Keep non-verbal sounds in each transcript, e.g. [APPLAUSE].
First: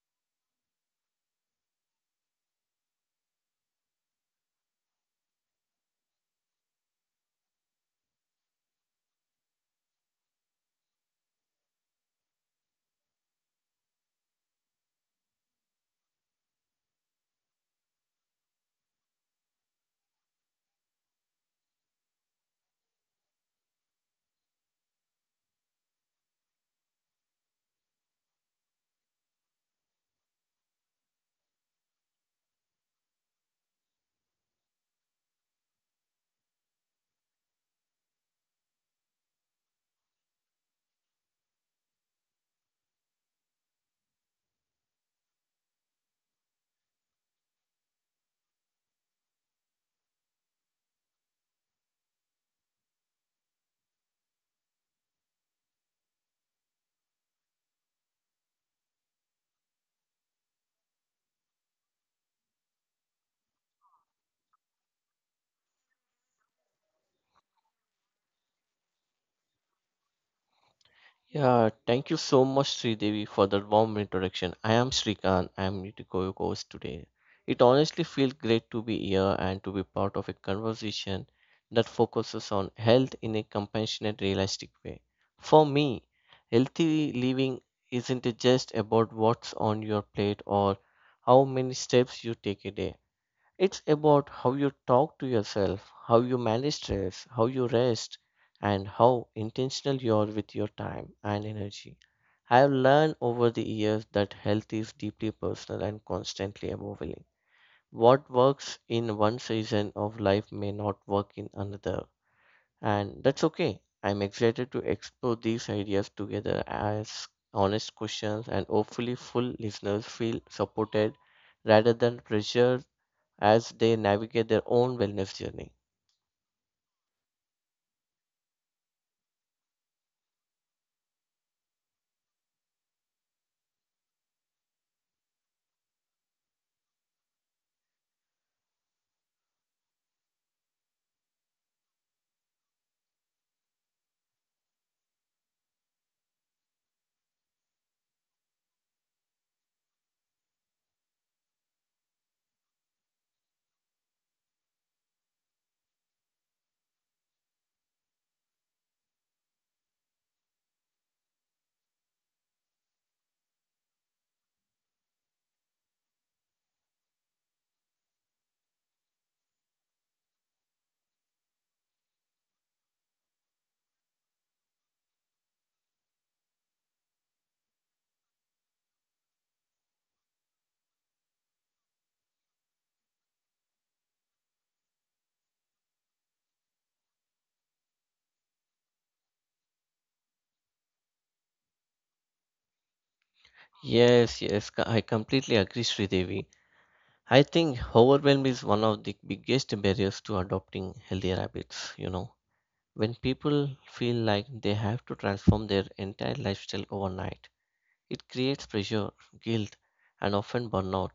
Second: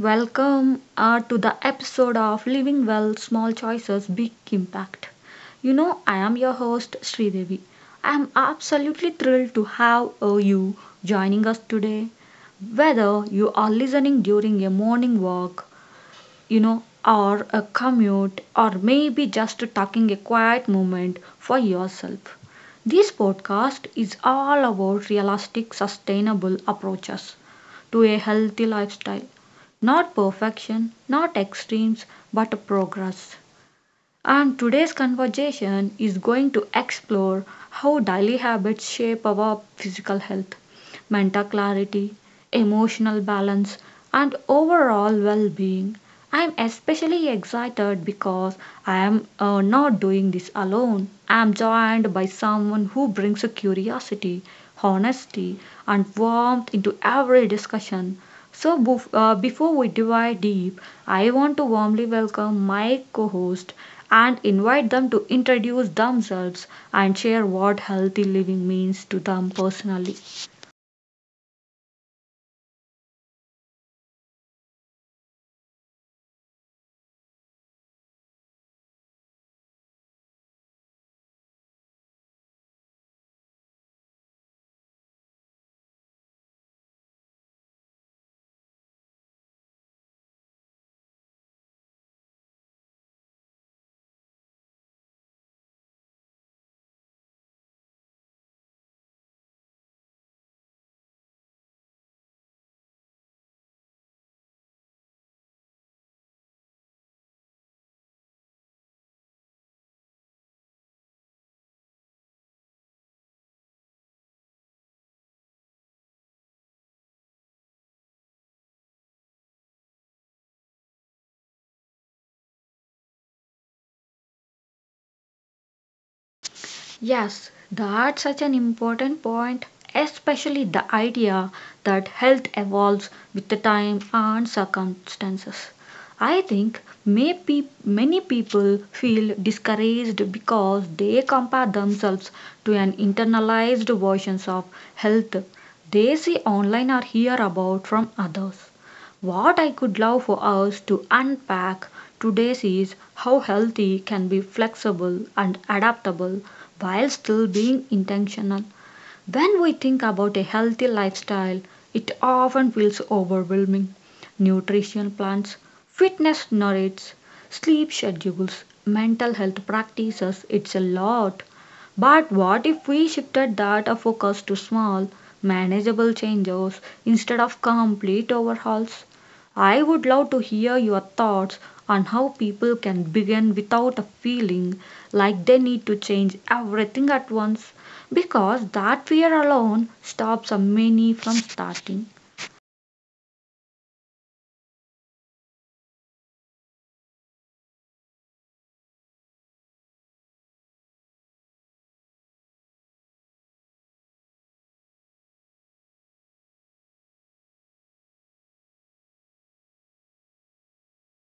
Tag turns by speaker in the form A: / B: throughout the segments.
A: welcome to the episode of Living Well Small Choices Big Impact. I am your host Sridevi. I am absolutely thrilled to have you joining us today. Whether you are listening during a morning walk, or a commute, or maybe just taking a quiet moment for yourself. This podcast is all about realistic, sustainable approaches to a healthy lifestyle. Not perfection, not extremes, but progress. And today's conversation is going to explore how daily habits shape our physical health, mental clarity, emotional balance, and overall well being. I'm especially excited because I'm not doing this alone. I'm joined by someone who brings a curiosity, honesty, and warmth into every discussion. So, before we dive deep, I want to warmly welcome my co host and invite them to introduce themselves and share what healthy living means to them personally.
B: Yeah, thank you so much, Sridevi, for the warm introduction. I am Srikant. I am your host today. It honestly feels great to be here and to be part of a conversation that focuses on health in a compassionate, realistic way. For me, healthy living isn't just about what's on your plate or how many steps you take a day. It's about how you talk to yourself, how you manage stress, how you rest, and how intentional you are with your time and energy. I have learned over the years that health is deeply personal and constantly evolving. What works in one season of life may not work in another, and that's okay. I'm excited to explore these ideas together as honest questions and hopefully full listeners feel supported rather than pressured as they navigate their own wellness journey.
A: Yes, that's such an important point, especially the idea that health evolves with the time and circumstances. I think many people feel discouraged because they compare themselves to an internalized versions of health they see online or hear about from others. What I could love for us to unpack today is how healthy can be flexible and adaptable while still being intentional. When we think about a healthy lifestyle, it often feels overwhelming. Nutrition plans, fitness diets, sleep schedules, mental health practices, it's a lot. But what if we shifted that our focus to small, manageable changes instead of complete overhauls? I would love to hear your thoughts on how people can begin without a feeling like they need to change everything at once. Because that fear alone stops many from starting.
B: Yes, yes, I completely agree, Sridevi. I think overwhelm is one of the biggest barriers to adopting healthier habits. You know, when people feel like they have to transform their entire lifestyle overnight, it creates pressure, guilt, and often burnout.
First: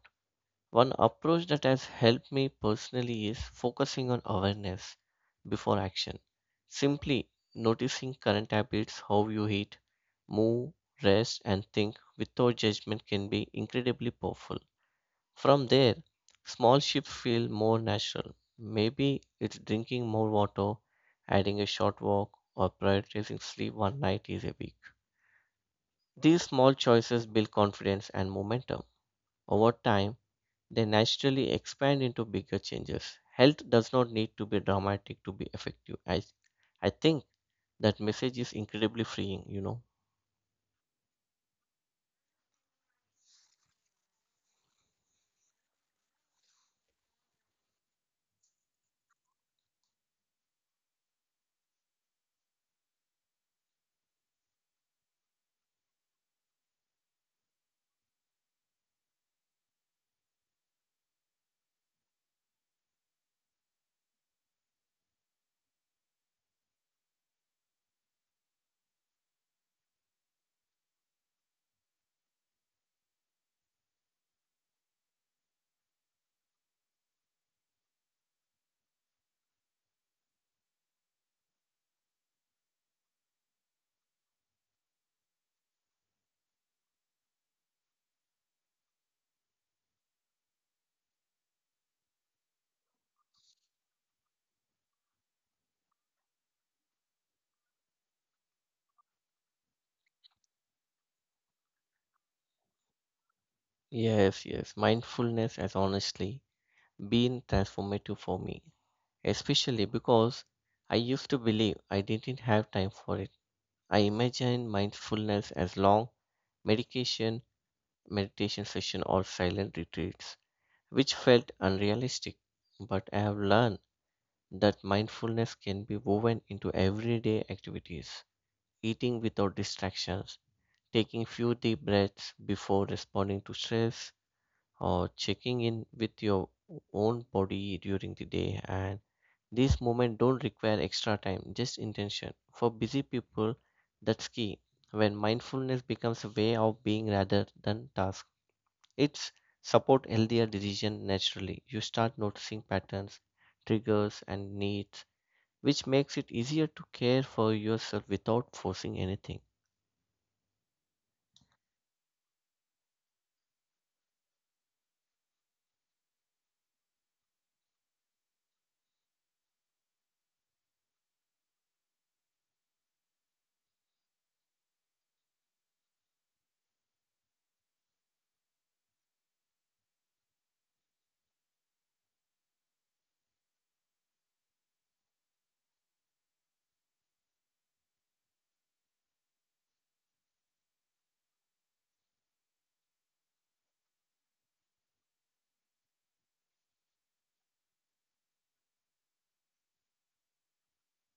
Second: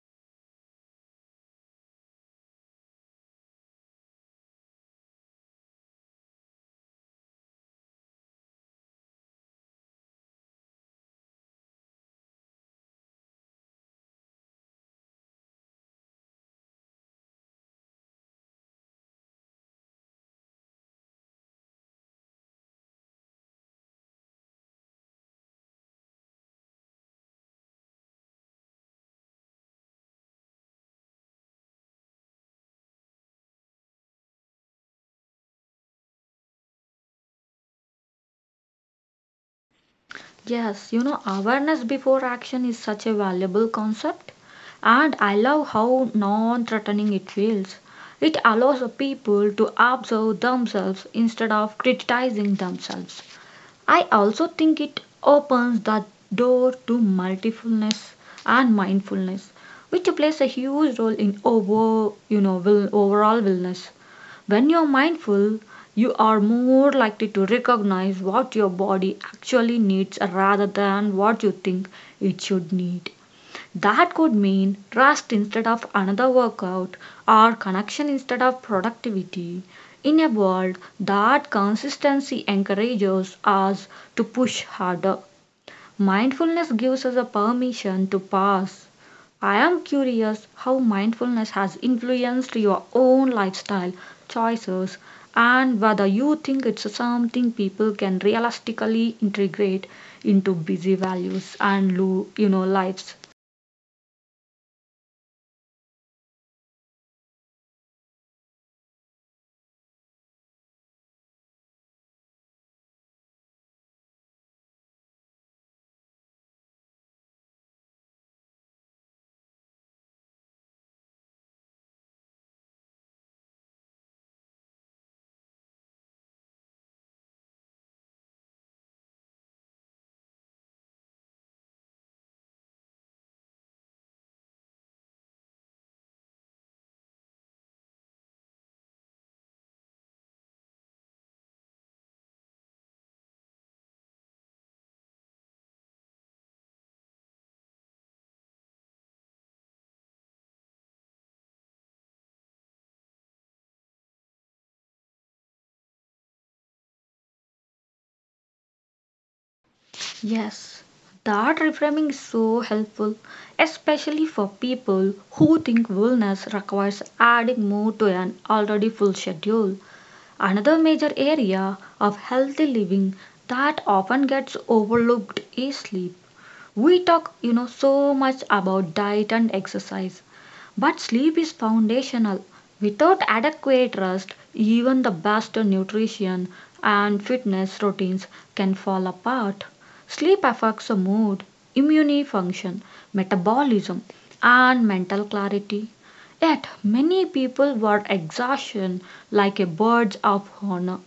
B: One approach that has helped me personally is focusing on awareness before action. Simply noticing current habits, how you eat, move, rest, and think without judgment can be incredibly powerful. From there, small shifts feel more natural. Maybe it's drinking more water, adding a short walk, or prioritizing sleep one night is a week. These small choices build confidence and momentum. Over time, they naturally expand into bigger changes. Health does not need to be dramatic to be effective. I think that message is incredibly freeing, you know.
A: Yes, awareness before action is such a valuable concept, and I love how non threatening it feels. It allows people to observe themselves instead of criticizing themselves. I also think it opens the door to mindfulness and mindfulness, which plays a huge role in overall wellness. When you're mindful, you are more likely to recognize what your body actually needs rather than what you think it should need. That could mean rest instead of another workout or connection instead of productivity. In a world that consistency encourages us to push harder, mindfulness gives us a permission to pause. I am curious how mindfulness has influenced your own lifestyle choices and whether you think it's something people can realistically integrate into busy values and lives.
B: Yes, yes. Mindfulness has honestly been transformative for me, especially because I used to believe I didn't have time for it. I imagined mindfulness as long medication, meditation session or silent retreats, which felt unrealistic. But I have learned that mindfulness can be woven into everyday activities, eating without distractions, taking few deep breaths before responding to stress, or checking in with your own body during the day. And these moments don't require extra time, just intention. For busy people, that's key. When mindfulness becomes a way of being rather than task, it's support healthier decision naturally. You start noticing patterns, triggers, and needs which makes it easier to care for yourself without forcing anything.
A: Yes, that reframing is so helpful, especially for people who think wellness requires adding more to an already full schedule. Another major area of healthy living that often gets overlooked is sleep. We talk, so much about diet and exercise, but sleep is foundational. Without adequate rest, even the best nutrition and fitness routines can fall apart. Sleep affects the mood, immune function, metabolism, and mental clarity. Yet, many people were exhaustion like a birds of honor.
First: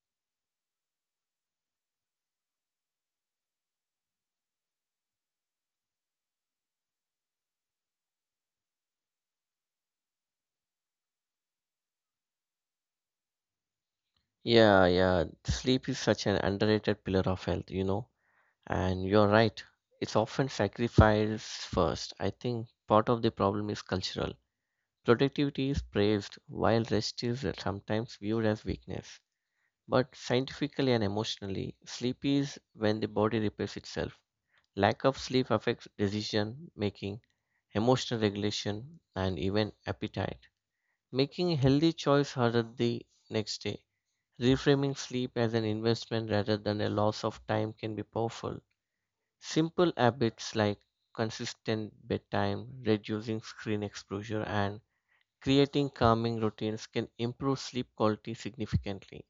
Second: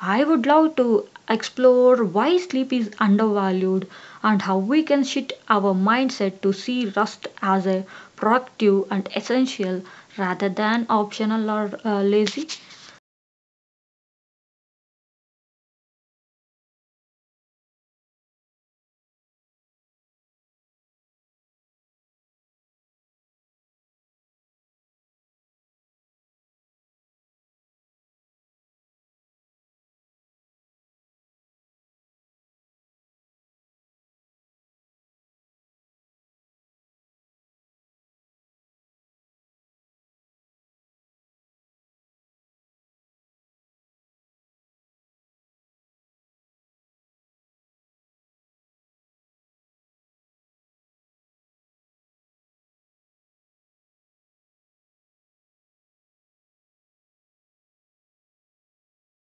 A: I would love to explore why sleep is undervalued and how we can shift our mindset to see rest as a productive and essential rather than optional or lazy.
B: Yeah, yeah. Sleep is such an underrated pillar of health, you know, and you're right. It's often sacrificed first. I think part of the problem is cultural. Productivity is praised while rest is sometimes viewed as weakness. But scientifically and emotionally, sleep is when the body repairs itself. Lack of sleep affects decision making, emotional regulation, and even appetite. Making a healthy choice harder the next day. Reframing sleep as an investment rather than a loss of time can be powerful. Simple habits like consistent bedtime, reducing screen exposure, and creating calming routines can improve sleep quality significantly.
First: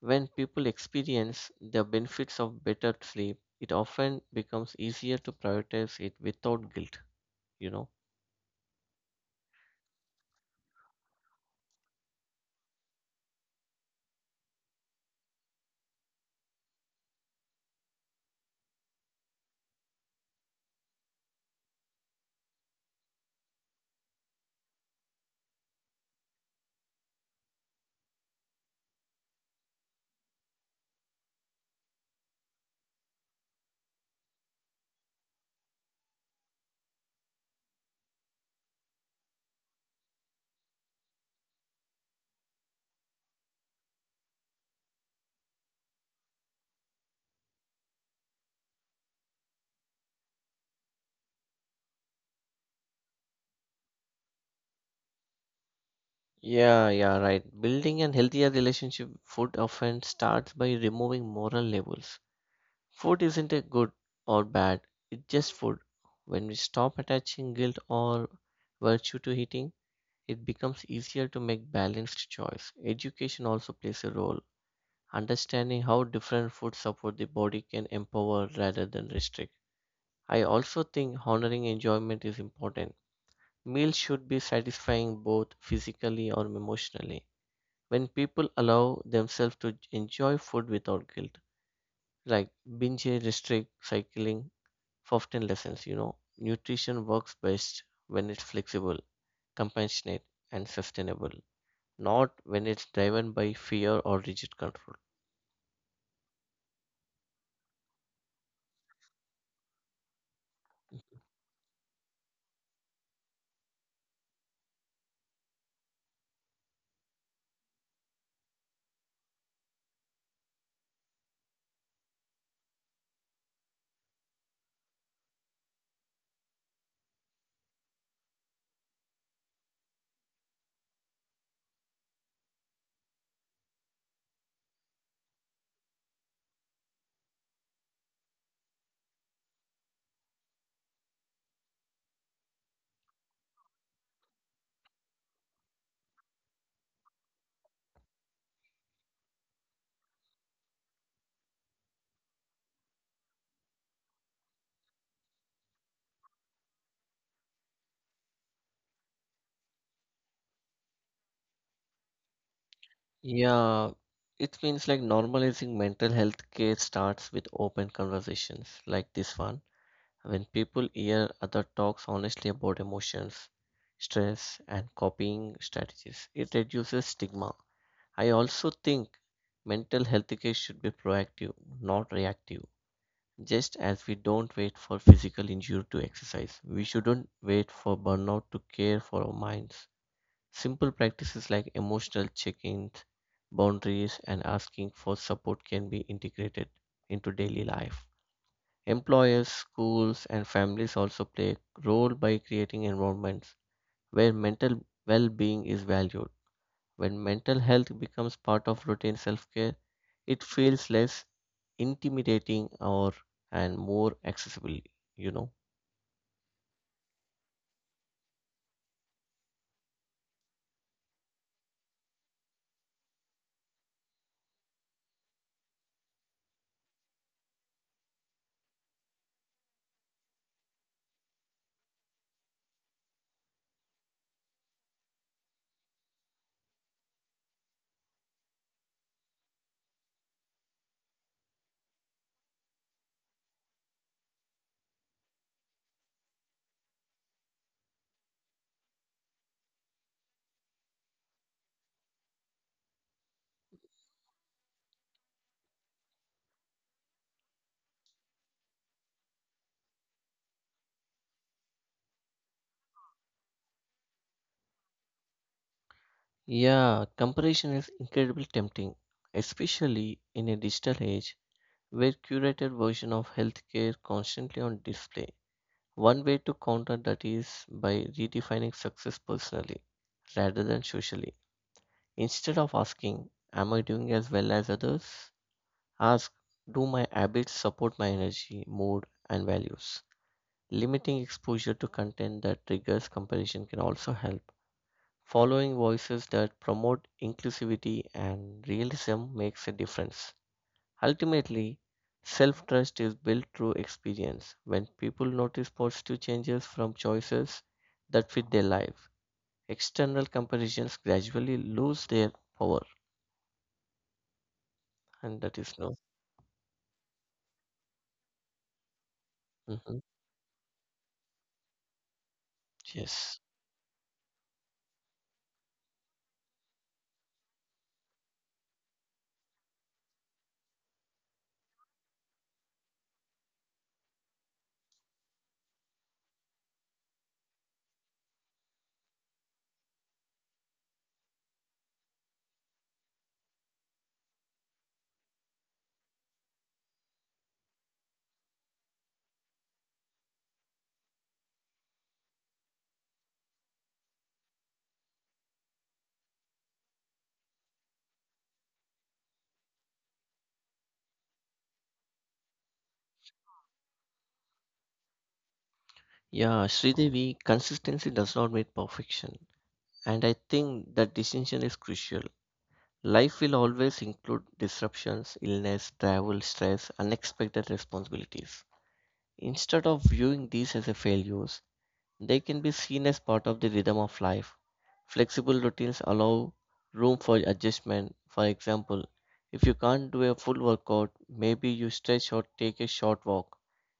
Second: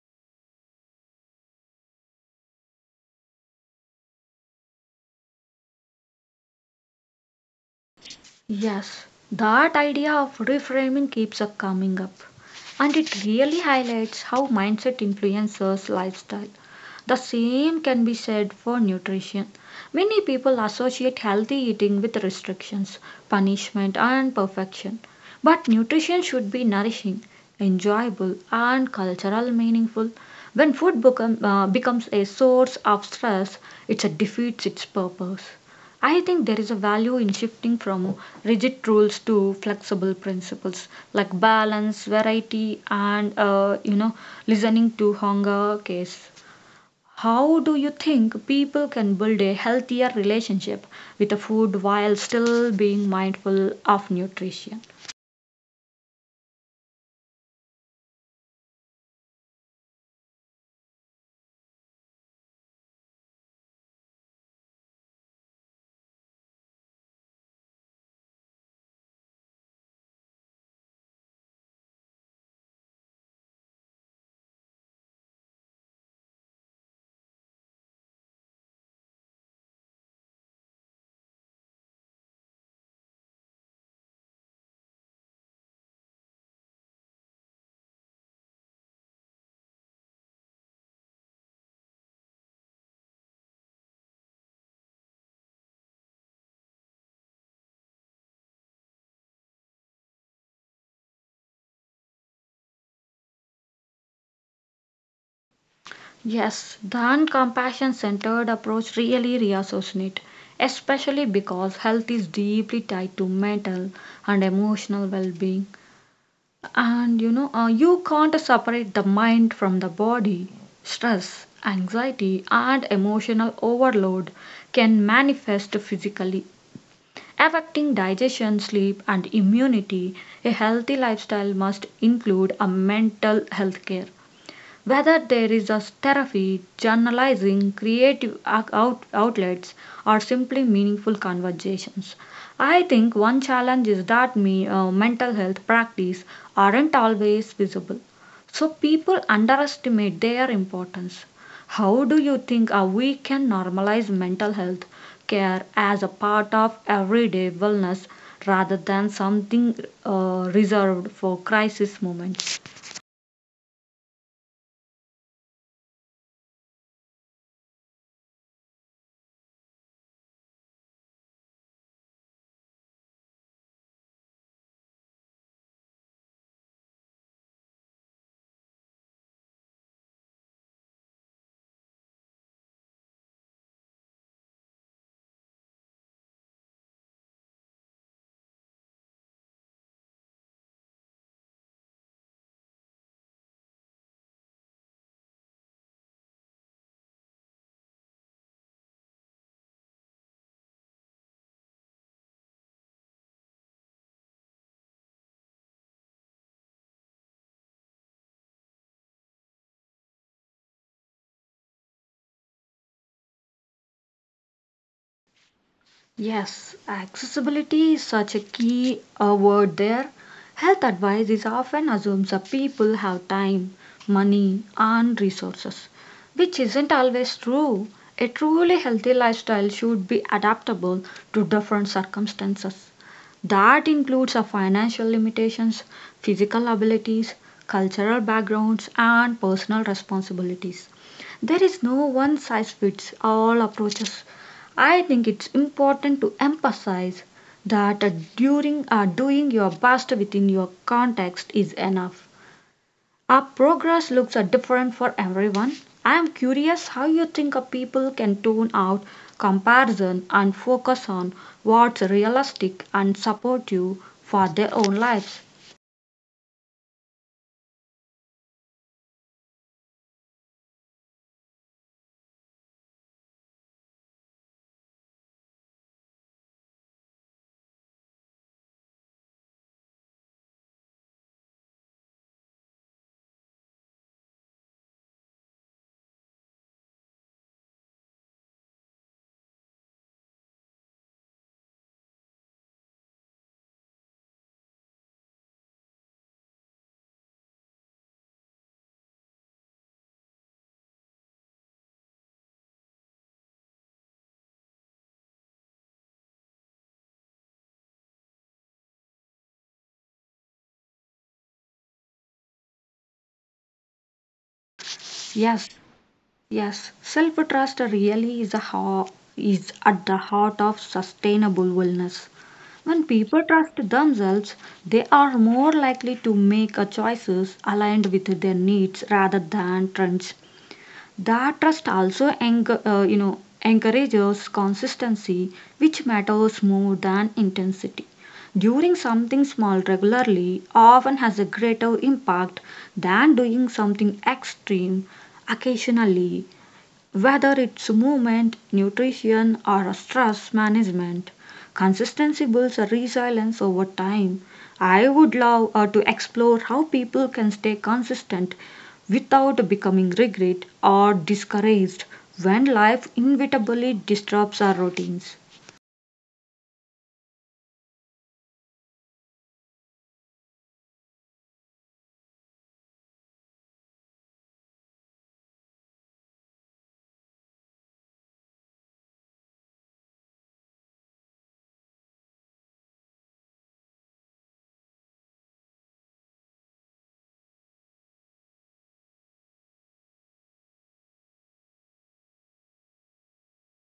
B: When people experience the benefits of better sleep, it often becomes easier to prioritize it without guilt, you know.
A: Yes, that idea of reframing keeps up coming up, and it really highlights how mindset influences lifestyle. The same can be said for nutrition. Many people associate healthy eating with restrictions, punishment, and perfection. But nutrition should be nourishing, enjoyable, and cultural meaningful. When becomes a source of stress, it defeats its purpose. I think there is a value in shifting from rigid rules to flexible principles like balance, variety, and listening to hunger case. How do you think people can build a healthier relationship with the food while still being mindful of nutrition?
B: Yeah, yeah, right. Building an healthier relationship with food often starts by removing moral labels. Food isn't a good or bad, it's just food. When we stop attaching guilt or virtue to eating, it becomes easier to make balanced choice. Education also plays a role. Understanding how different foods support the body can empower rather than restrict. I also think honoring enjoyment is important. Meals should be satisfying both physically or emotionally when people allow themselves to enjoy food without guilt, like binge, restrict, cycling, for often lessons, you know. Nutrition works best when it's flexible, compassionate, and sustainable, not when it's driven by fear or rigid control.
A: Yes, the compassion centered approach really resonates, especially because health is deeply tied to mental and emotional well being. And you can't separate the mind from the body. Stress, anxiety, and emotional overload can manifest physically, affecting digestion, sleep, and immunity. A healthy lifestyle must include a mental health care whether there is a therapy, journalizing, creative outlets, or simply meaningful conversations. I think one challenge is that mental health practice aren't always visible. So people underestimate their importance. How do you think we can normalize mental health care as a part of everyday wellness rather than something reserved for crisis moments?
B: Yeah, it means like normalizing mental health care starts with open conversations like this one. When people hear other talks honestly about emotions, stress, and coping strategies, it reduces stigma. I also think mental health care should be proactive, not reactive. Just as we don't wait for physical injury to exercise, we shouldn't wait for burnout to care for our minds. Simple practices like emotional check ins, boundaries, and asking for support can be integrated into daily life. Employers, schools, and families also play a role by creating environments where mental well being is valued. When mental health becomes part of routine self care, it feels less intimidating or and more accessible, you know.
A: Yes, accessibility is such a key word there. Health advice is often assumes that people have time, money, and resources, which isn't always true. A truly healthy lifestyle should be adaptable to different circumstances. That includes our financial limitations, physical abilities, cultural backgrounds, and personal responsibilities. There is no one size fits all approaches. I think it's important to emphasize that during doing your best within your context is enough. Our progress looks different for everyone. I am curious how you think people can tune out comparison and focus on what's realistic and supportive for their own lives.
B: Yeah, comparison is incredibly tempting, especially in a digital age where curated version of healthcare constantly on display. One way to counter that is by redefining success personally rather than socially. Instead of asking, am I doing as well as others? Ask, do my habits support my energy, mood, and values? Limiting exposure to content that triggers comparison can also help. Following voices that promote inclusivity and realism makes a difference. Ultimately, self trust is built through experience. When people notice positive changes from choices that fit their life, external comparisons gradually lose their power, and that is
A: Yes,
B: no.
A: yes, self trust really is, is
B: Mhm.
A: at the heart of sustainable wellness. When
B: Yes.
A: people trust themselves, they are more likely to make a choices aligned with their needs rather than trends. That trust also encourages consistency, which matters more than intensity. Doing something small regularly often has a greater impact than doing something extreme occasionally. Whether it's movement, nutrition, or stress management, consistency builds a resilience over time. I would love to explore how people can stay consistent without becoming regret or discouraged when life inevitably disrupts our routines.
B: Yeah, Sridevi, consistency does not mean perfection. And I think that distinction is crucial. Life will always include disruptions, illness, travel, stress, unexpected responsibilities. Instead of viewing these as a failures, they can be seen as part of the rhythm of life. Flexible routines allow room for adjustment. For example, if you can't do a full workout, maybe you stretch or take a short walk.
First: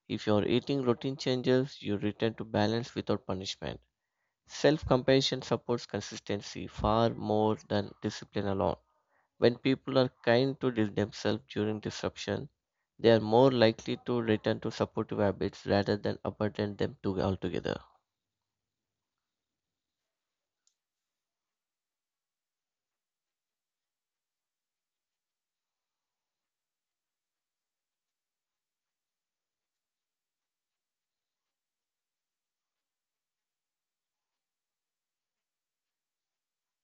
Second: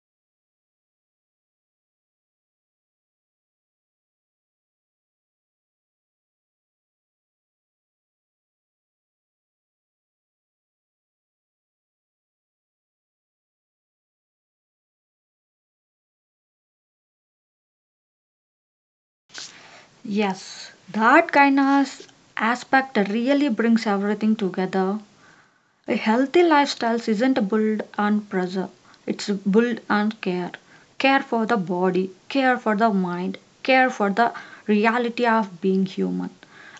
B: If your eating routine changes, you return to balance without punishment. Self compassion supports consistency far more than discipline alone. When people are kind to themselves during disruption, they are more likely to return to supportive habits rather than abandon them to altogether.
A: Yes, that kindness aspect really brings everything together. A healthy lifestyle isn't built on pressure, it's built on care. Care for the body, care for the mind, care for the reality of being human.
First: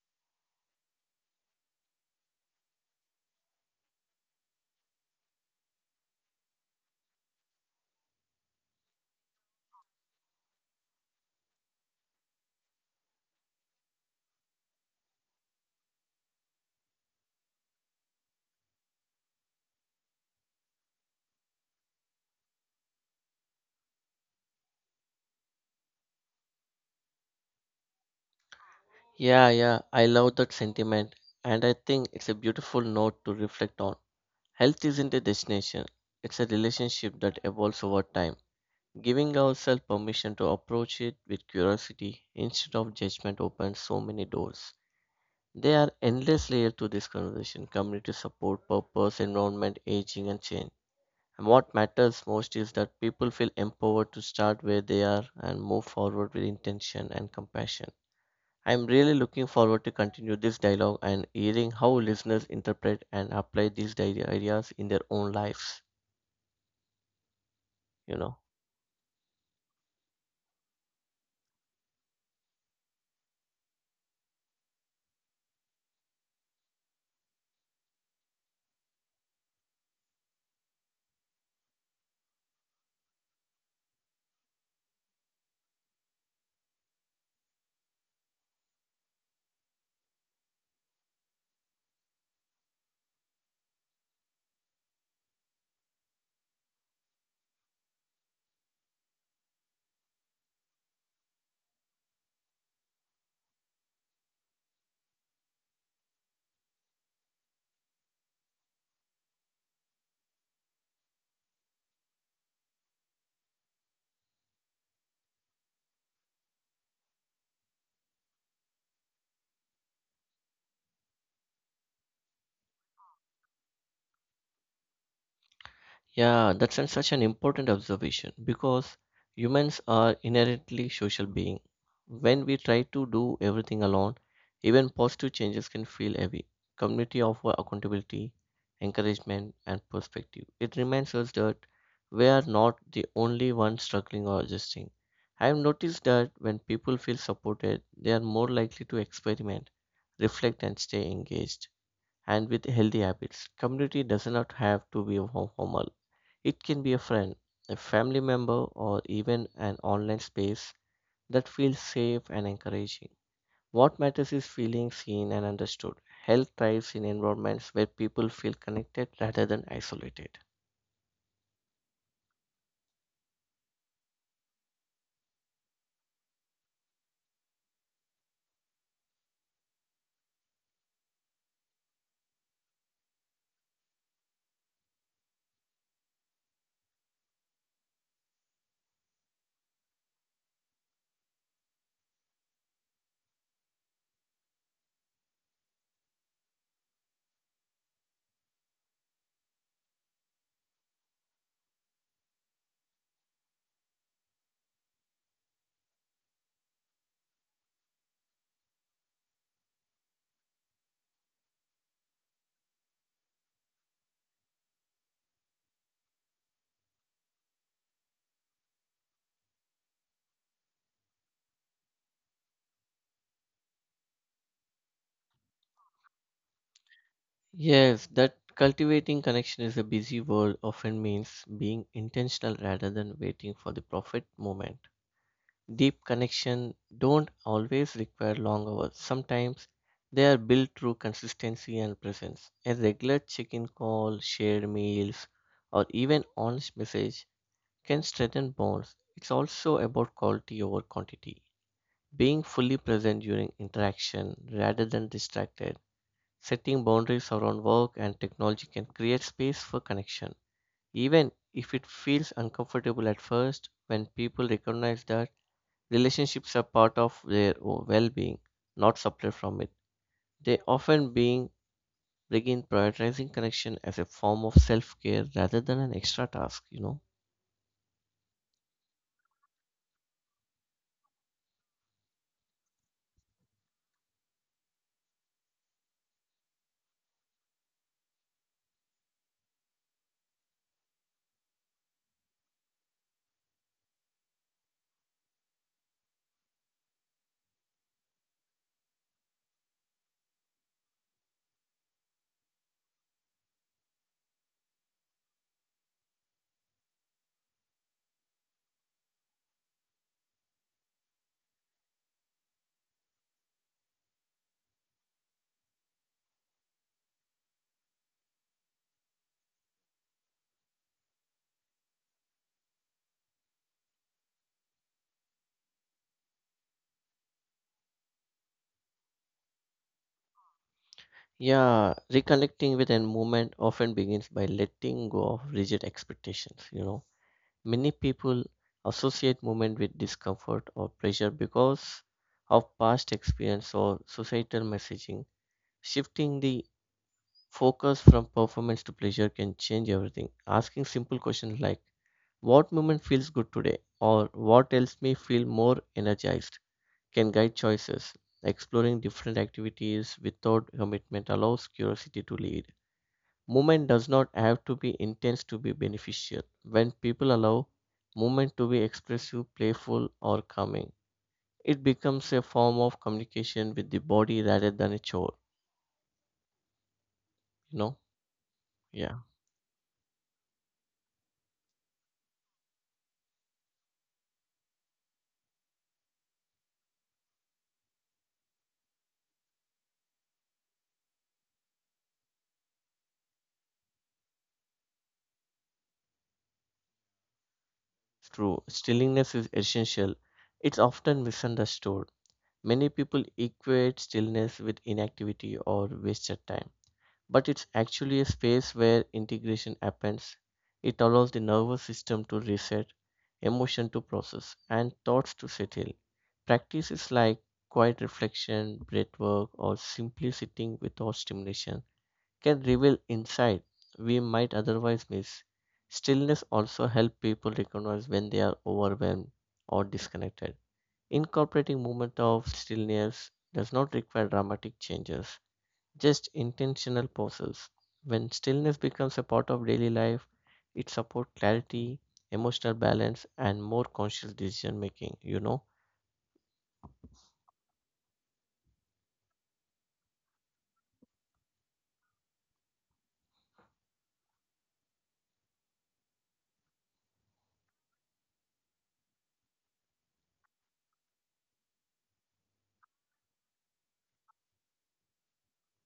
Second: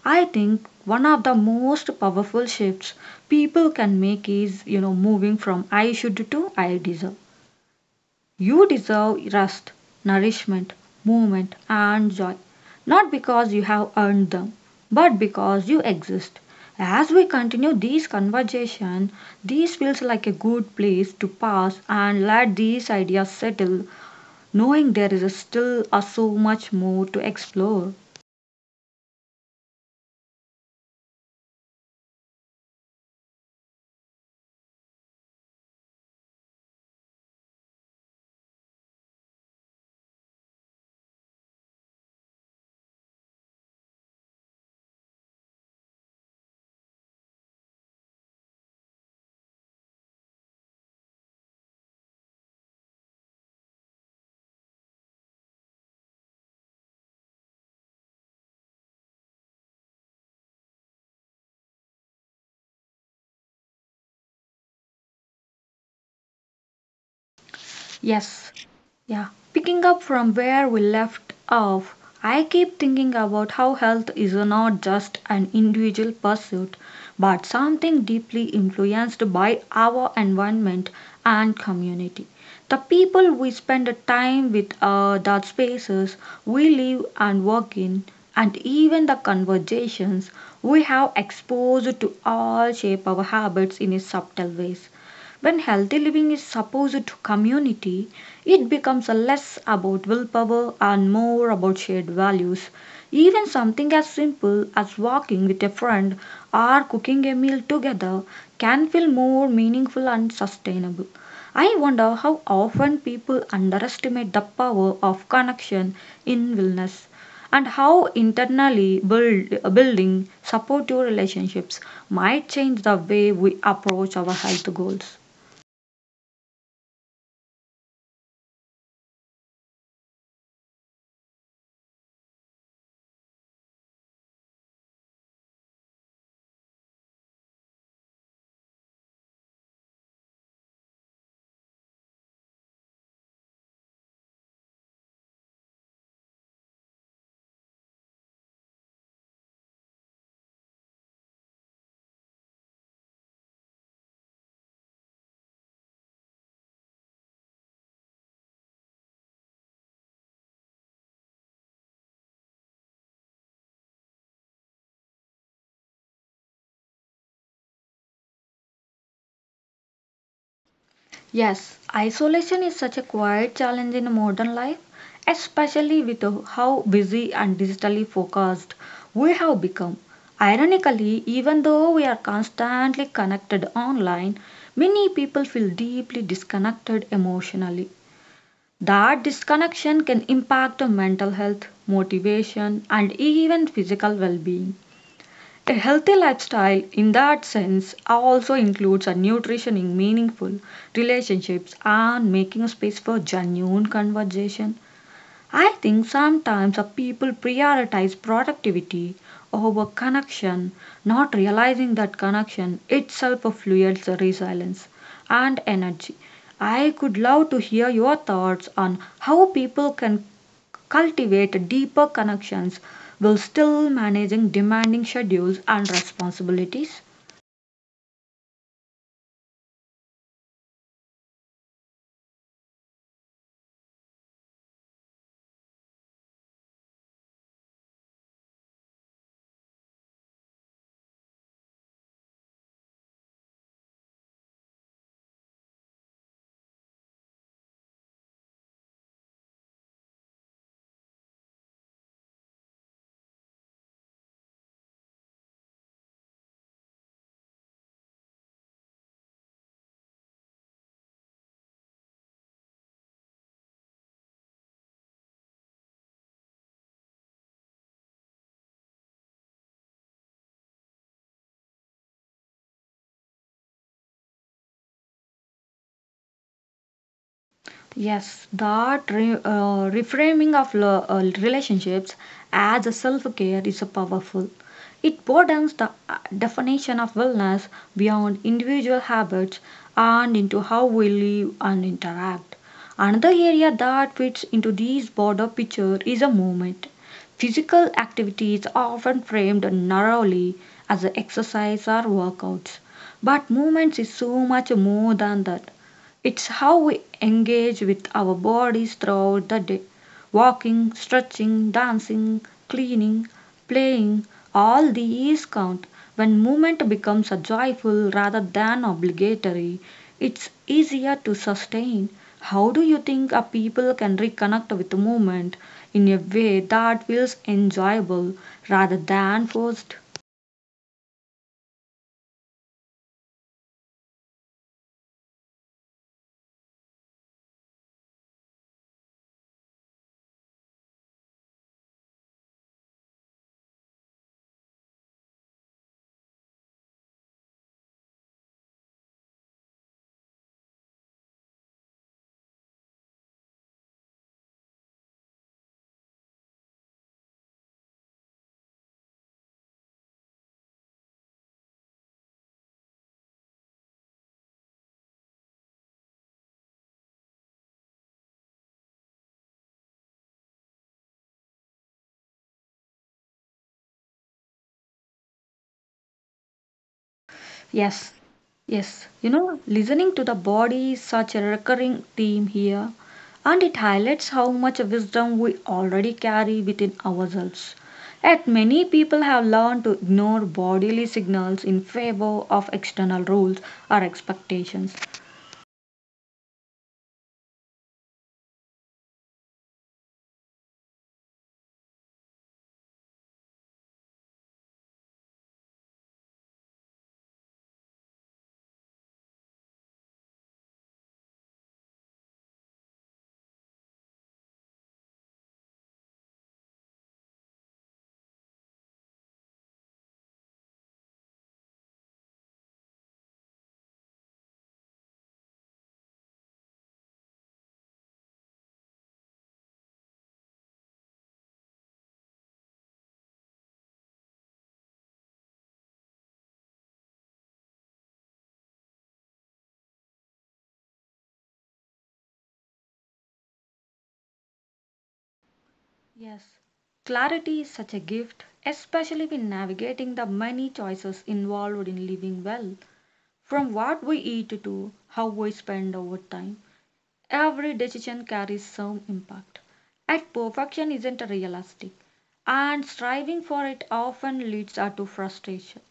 A: I think one of the most powerful shifts people can make is, moving from I should to I deserve. You deserve rest, nourishment, movement, and joy, not because you have earned them, but because you exist. As we continue these conversation, this feels like a good place to pause and let these ideas settle, knowing there is still so much more to explore.
B: Yeah, yeah, I love that sentiment, and I think it's a beautiful note to reflect on. Health isn't a destination, it's a relationship that evolves over time. Giving ourselves permission to approach it with curiosity instead of judgment opens so many doors. There are endless layers to this conversation community support, purpose, environment, aging, and change. And what matters most is that people feel empowered to start where they are and move forward with intention and compassion. I'm really looking forward to continue this dialogue and hearing how listeners interpret and apply these ideas in their own lives, you know.
A: Yes, yeah, picking up from where we left off, I keep thinking about how health is not just an individual pursuit, but something deeply influenced by our environment and community. The people we spend time with, the spaces we live and work in, and even the conversations we have exposed to all shape our habits in subtle ways. When healthy living is supposed to community, it becomes a less about willpower and more about shared values. Even something as simple as walking with a friend or cooking a meal together can feel more meaningful and sustainable. I wonder how often people underestimate the power of connection in wellness, and how internally building supportive relationships might change the way we approach our health goals.
B: Yeah, such an important observation because humans are inherently social beings. When we try to do everything alone, even positive changes can feel heavy. Community offer accountability, encouragement, and perspective. It reminds us that we are not the only ones struggling or adjusting. I have noticed that when people feel supported, they are more likely to experiment, reflect, and stay engaged. And with healthy habits, community does not have to be formal, it can be a friend, a family member, or even an online space that feels safe and encouraging. What matters is feeling seen and understood. Health thrives in environments where people feel connected rather than isolated.
A: Yes, isolation is such a quiet challenge in modern life, especially with how busy and digitally focused we have become. Ironically, even though we are constantly connected online, many people feel deeply disconnected emotionally. That disconnection can impact on mental health, motivation, and even physical well being. A healthy lifestyle, in that sense, also includes a nutrition in meaningful relationships and making space for genuine conversation. I think sometimes a people prioritize productivity over connection, not realizing that connection itself fuels the resilience and energy. I could love to hear your thoughts on how people can cultivate deeper connections while still managing demanding schedules and responsibilities.
B: Yes, that cultivating connection is a busy world often means being intentional rather than waiting for the perfect moment. Deep connection don't always require long hours. Sometimes they are built through consistency and presence. A regular check-in call, shared meals, or even honest message can strengthen bonds. It's also about quality over quantity. Being fully present during interaction rather than distracted. Setting boundaries around work and technology can create space for connection. Even if it feels uncomfortable at first, when people recognize that relationships are part of their well-being, not separate from it, they often being begin prioritizing connection as a form of self-care rather than an extra task, you know.
A: Yes, that reframing of relationships as a self care is a powerful. It broadens the definition of wellness beyond individual habits and into how we live and interact. Another area that fits into this broader picture is a movement. Physical activity is often framed narrowly as exercise or workouts, but movement is so much more than that. It's how we engage with our bodies throughout the day. Walking, stretching, dancing, cleaning, playing, all these count. When movement becomes a joyful rather than obligatory, it's easier to sustain. How do you think a people can reconnect with movement in a way that feels enjoyable rather than forced?
B: Yeah, reconnecting with an movement often begins by letting go of rigid expectations, you know. Many people associate movement with discomfort or pressure because of past experience or societal messaging. Shifting the focus from performance to pleasure can change everything. Asking simple questions like, what moment feels good today? Or what helps me feel more energized? Can guide choices. Exploring different activities without commitment allows curiosity to lead. Movement does not have to be intense to be beneficial. When people allow movement to be expressive, playful, or calming, it becomes a form of communication with the body rather than a chore. You know?
A: Yes, yes.
B: Yeah.
A: Listening to the body is such a recurring theme here, and it highlights how much wisdom we already carry within ourselves. Yet many people have learned to ignore bodily signals in favor of external rules or expectations.
B: True, stillness is essential. It's often misunderstood. Many people equate stillness with inactivity or wasted time, but it's actually a space where integration happens. It allows the nervous system to reset, emotion to process, and thoughts to settle. Practices like quiet reflection, breath work, or simply sitting without stimulation can reveal insight we might otherwise miss. Stillness also helps people recognize when they are overwhelmed or disconnected. Incorporating moment of stillness does not require dramatic changes, just intentional pauses. When stillness becomes a part of daily life, it supports clarity, emotional balance, and more conscious decision making, you know?
A: Yes, clarity is such a gift, especially when navigating the many choices involved in living well, from what we eat to how we spend our time. Every decision carries some impact. At perfection isn't realistic, and striving for it often leads to frustration.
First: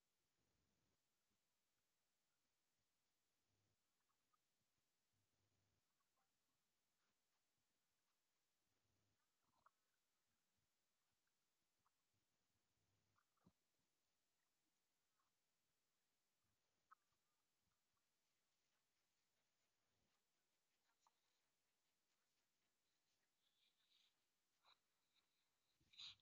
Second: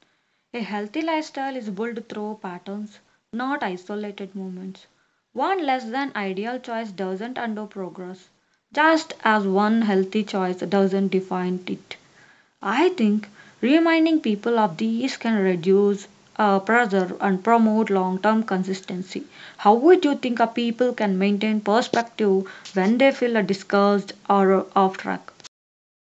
A: A healthy lifestyle is built through patterns, not isolated moments. One less than ideal choice doesn't undo progress, just as one healthy choice doesn't define it. I think reminding people of these can reduce pressure and promote long term consistency. How would you think a people can maintain perspective when they feel discouraged or off track?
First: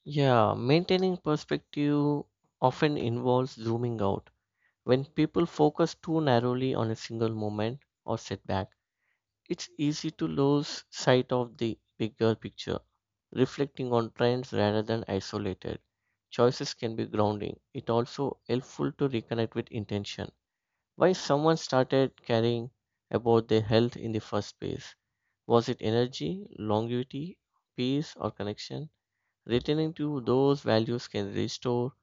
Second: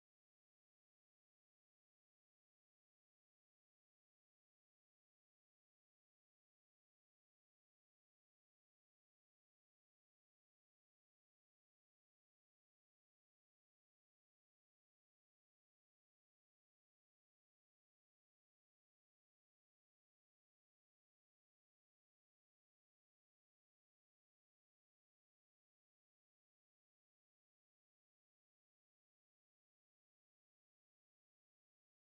B: Yeah, maintaining perspective often involves zooming out. When people focus too narrowly on a single moment or setback, it's easy to lose sight of the bigger picture. Reflecting on trends rather than isolated choices can be grounding. It also helpful to reconnect with intention. Why someone started caring about their health in the first place? Was it energy, longevity, peace, or connection? Returning to those values can restore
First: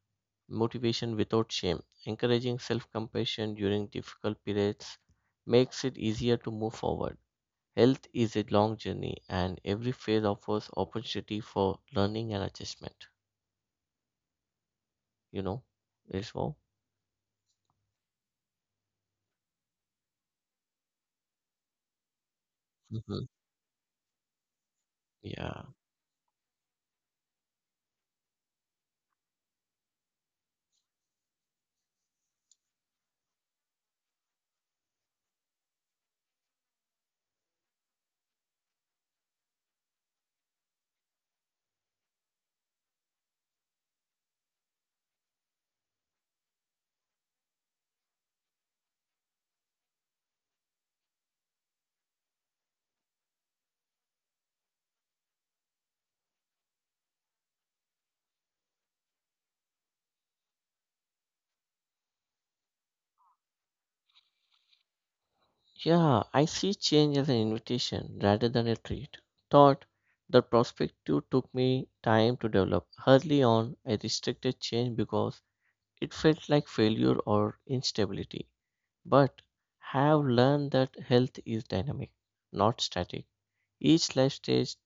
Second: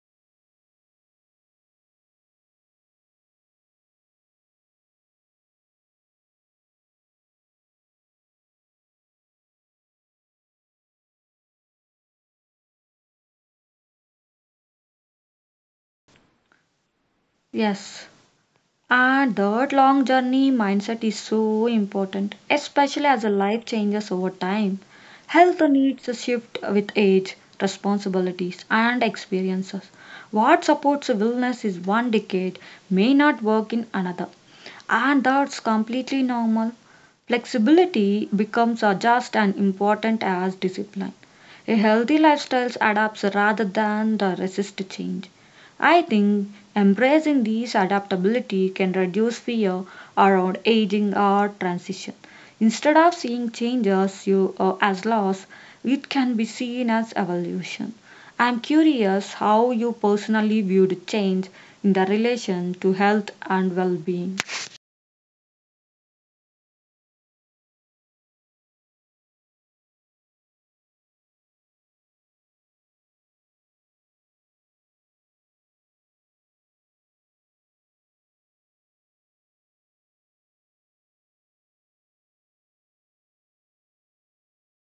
B: motivation without shame. Encouraging self compassion during difficult periods makes it easier to move forward. Health is a long journey, and every phase offers opportunity for learning and adjustment. You know, is well.
A: Yes. And that long journey mindset is so important, especially as a
B: Mhm.
A: life changes over time. Health
B: Yeah.
A: needs a shift with age, responsibilities, and experiences. What supports wellness is one decade may not work in another, and that's completely normal. Flexibility becomes just as important as discipline. A healthy lifestyle adapts rather than the resist change. I think embracing this adaptability can reduce fear around aging or transition. Instead of seeing change as, as loss, it can be seen as evolution. I'm curious how you personally viewed change in the relation to health and well being.
B: Yeah, I see change as an invitation rather than a treat. Thought the perspective took me time to develop. Early on, I restricted change because it felt like failure or instability, but have learned that health is dynamic, not static. Each life stage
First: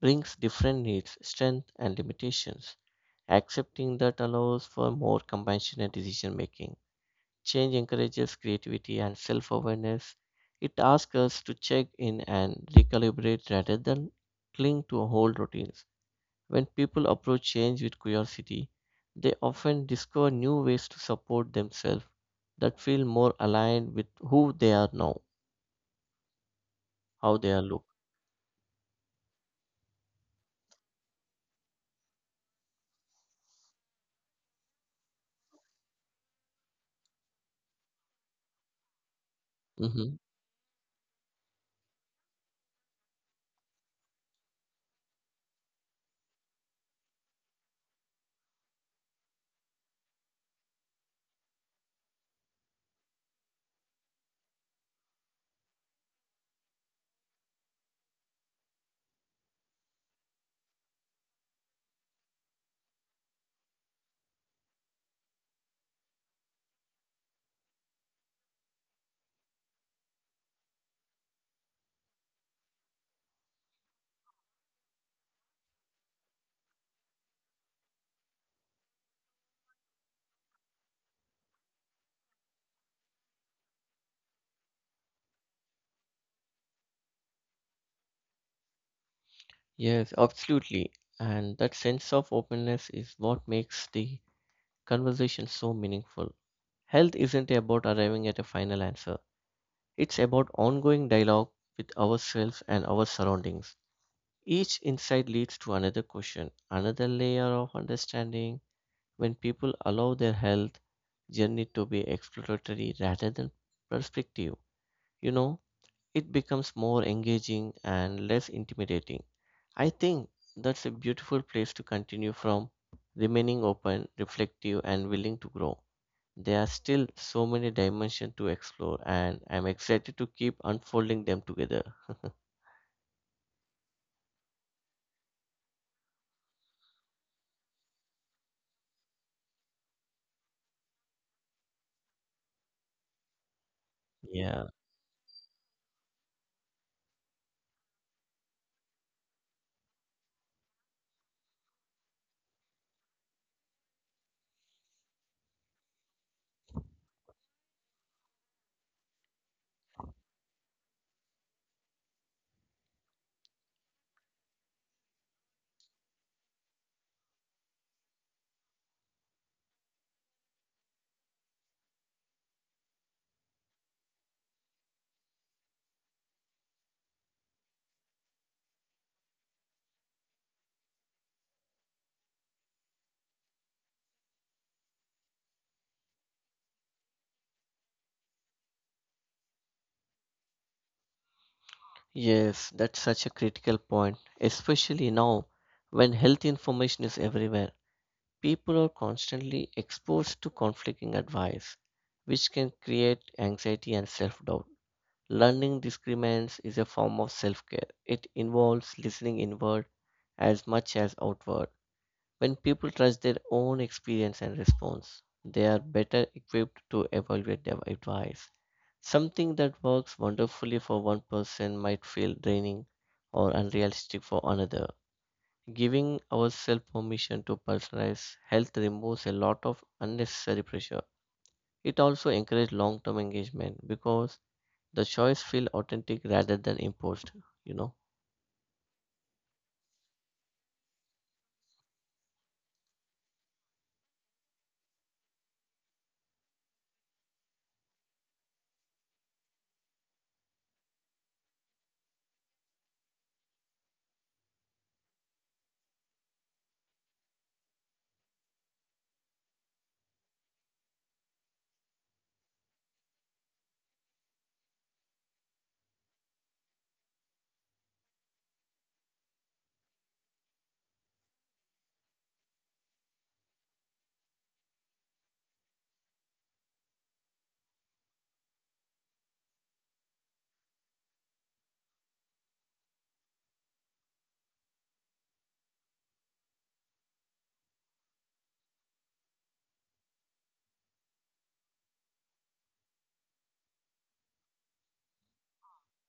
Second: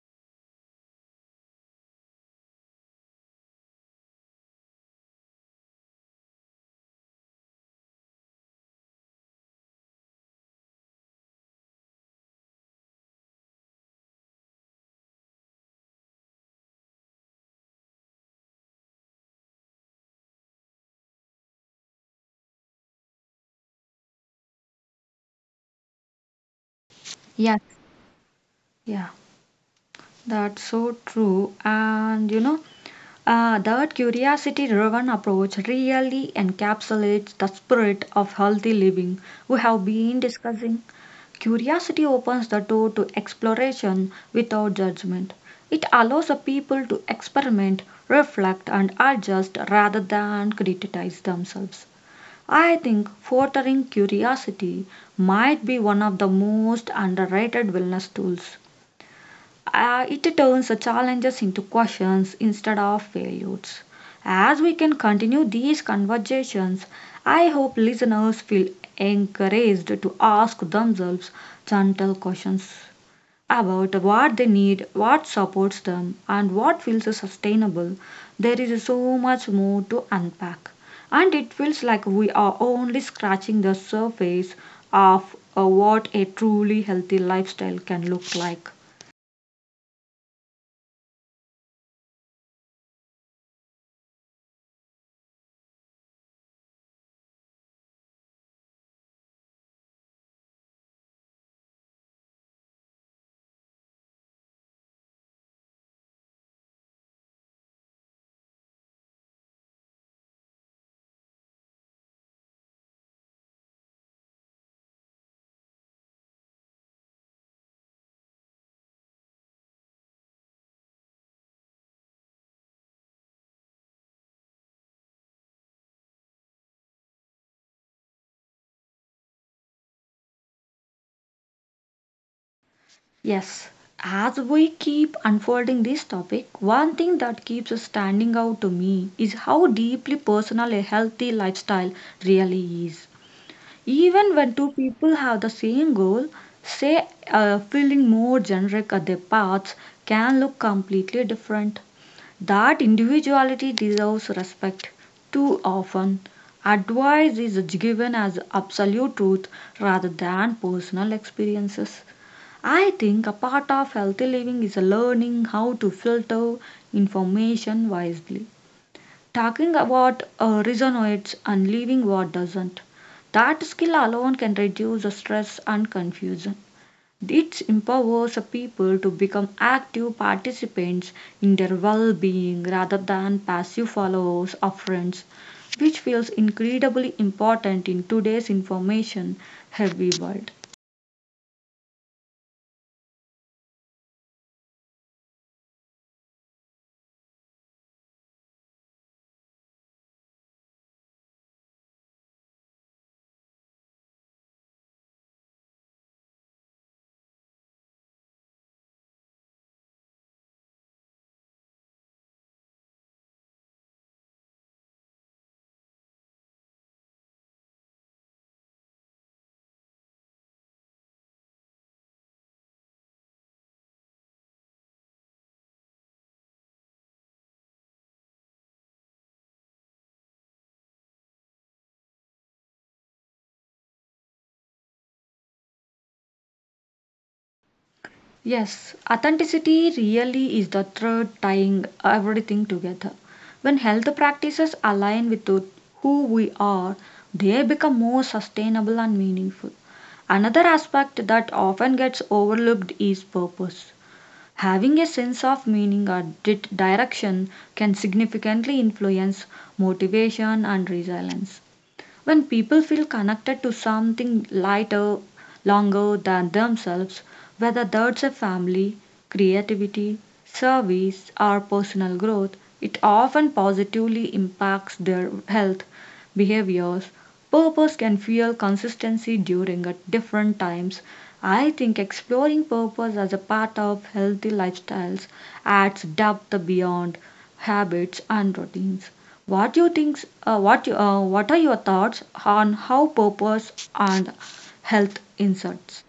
B: brings different needs, strengths, and limitations. Accepting that allows for more compassionate decision making. Change encourages creativity and self awareness. It asks us to check in and recalibrate rather than cling to old routines. When people approach change with curiosity, they often discover new ways to support themselves that feel more aligned with who they are now, how they
A: Yes.
B: are look.
A: Yeah. That's so true. And you know, that curiosity driven approach really encapsulates the spirit of healthy living we have
B: Hmm.
A: been discussing. Curiosity opens the door to exploration without judgment. It allows the people to experiment, reflect, and adjust rather than criticize themselves. I think fostering curiosity might be one of the most underrated wellness tools. It turns the challenges into questions instead of failures. As we can continue these conversations, I hope listeners feel encouraged to ask themselves gentle questions about what they need, what supports them, and what feels sustainable. There is so much more to unpack, and it feels like we are only scratching the surface of what a truly healthy lifestyle can look like.
B: Yes, absolutely. And that sense of openness is what makes the conversation so meaningful. Health isn't about arriving at a final answer. It's about ongoing dialogue with ourselves and our surroundings. Each insight leads to another question, another layer of understanding. When people allow their health journey to be exploratory rather than perspective, you know, it becomes more engaging and less intimidating. I think that's a beautiful place to continue from, remaining open, reflective, and willing to grow. There are still so many dimensions to explore, and I'm excited to keep unfolding them together. [LAUGHS]
A: Yes, as we keep unfolding this topic, one thing that keeps standing out to me is how deeply personal a healthy lifestyle really is. Even when
B: Yeah.
A: two people have the same goal, say feeling more generic at their paths can look completely different. That individuality deserves respect. Too often, advice is given as absolute truth rather than personal experiences. I think a part of healthy living is learning how to filter information wisely, talking about resonates and leaving what doesn't. That skill alone can reduce the stress and confusion. It empowers people to become active participants in their well being rather than passive followers of friends, which feels incredibly important in today's information heavy world.
B: Yes, that's such a critical point, especially now when health information is everywhere. People are constantly exposed to conflicting advice, which can create anxiety and self doubt. Learning disagreements is a form of self care. It involves listening inward as much as outward. When people trust their own experience and response, they are better equipped to evaluate their advice. Something that works wonderfully for one person might feel draining or unrealistic for another. Giving ourselves permission to personalize health removes a lot of unnecessary pressure. It also encourages long-term engagement because the choice feels authentic rather than imposed, you know.
A: Yes, authenticity really is the thread tying everything together. When health practices align with who we are, they become more sustainable and meaningful. Another aspect that often gets overlooked is purpose. Having a sense of meaning or direction can significantly influence motivation and resilience. When people feel connected to something lighter, longer than themselves, whether that's a family, creativity, service, or personal growth, it often positively impacts their health, behaviors, Purpose can fuel consistency during at different times. I think exploring purpose as a part of healthy lifestyles adds depth beyond habits and routines. What do you think? What are your thoughts on how purpose and health inserts?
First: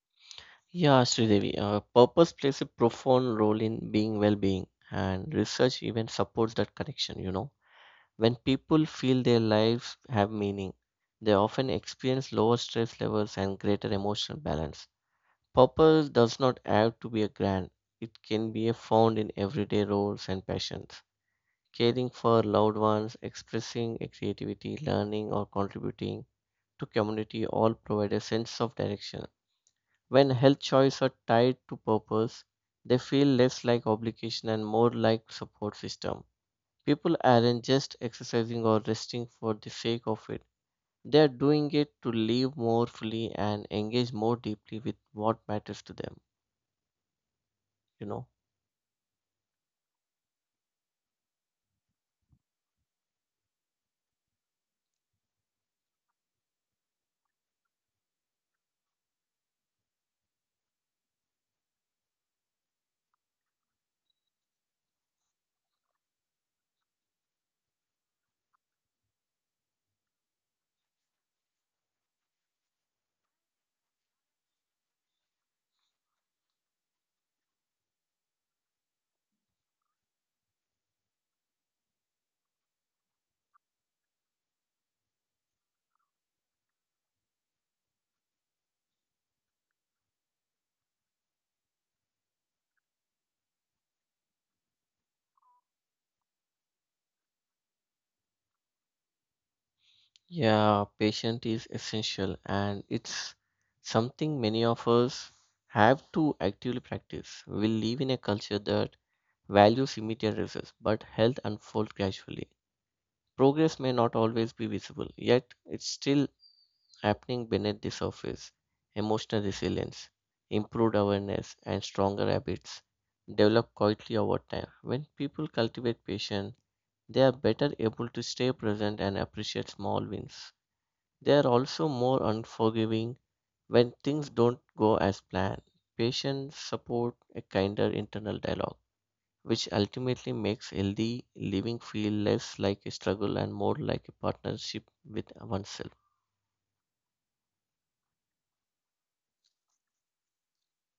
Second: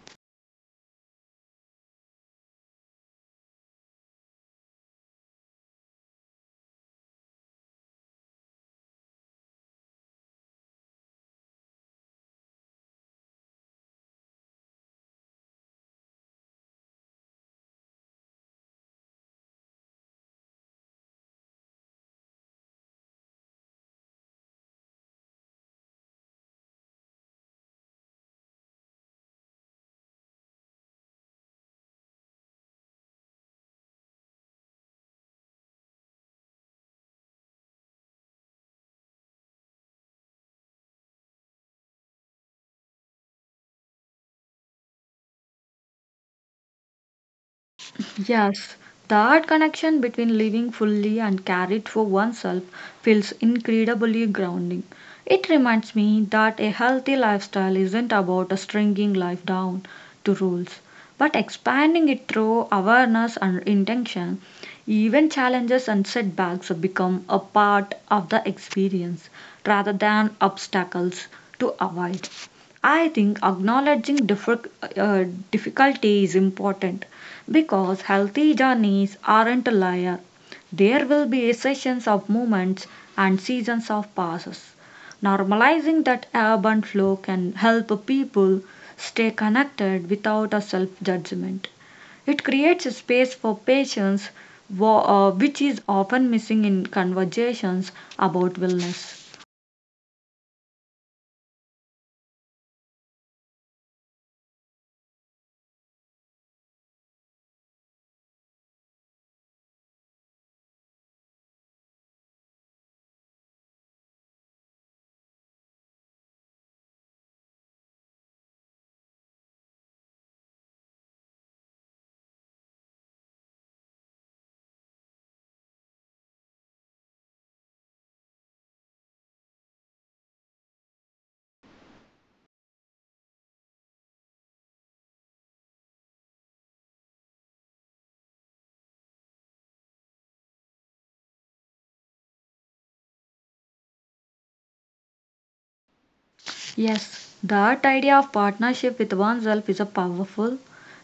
B: Yeah, Sridevi, purpose plays a profound role in being well-being and research even supports that connection, you know. When people feel their lives have meaning, they often experience lower stress levels and greater emotional balance. Purpose does not have to be a grand, it can be found in everyday roles and passions. Caring for loved ones, expressing creativity, learning, or contributing to community all provide a sense of direction. When health choices are tied to purpose, they feel less like obligation and more like support system. People aren't just exercising or resting for the sake of it. They are doing it to live more fully and engage more deeply with what matters to them, you know.
A: Yes, that connection between living fully and care it for oneself feels incredibly grounding. It reminds me that a healthy lifestyle isn't about stringing life down to rules, but expanding it through awareness and intention. Even challenges and setbacks become a part of the experience rather than obstacles to avoid. I think acknowledging uh, difficulty is important because healthy journeys aren't a liar. There will be sessions of moments and seasons of passes. Normalizing that ebb and flow can help people stay connected without a self judgment. It creates a space for patience, which is often missing in conversations about wellness.
B: Yeah, patience is essential and it's something many of us have to actively practice. We live in a culture that values immediate results, but health unfolds gradually. Progress may not always be visible, yet it's still happening beneath the surface. Emotional resilience, improved awareness, and stronger habits develop quietly over time. When people cultivate patience, they are better able to stay present and appreciate small wins. They are also more unforgiving when things don't go as planned. Patients support a kinder internal dialogue, which ultimately makes healthy living feel less like a struggle and more like a partnership with oneself.
A: Yes, that idea of partnership with oneself is a powerful.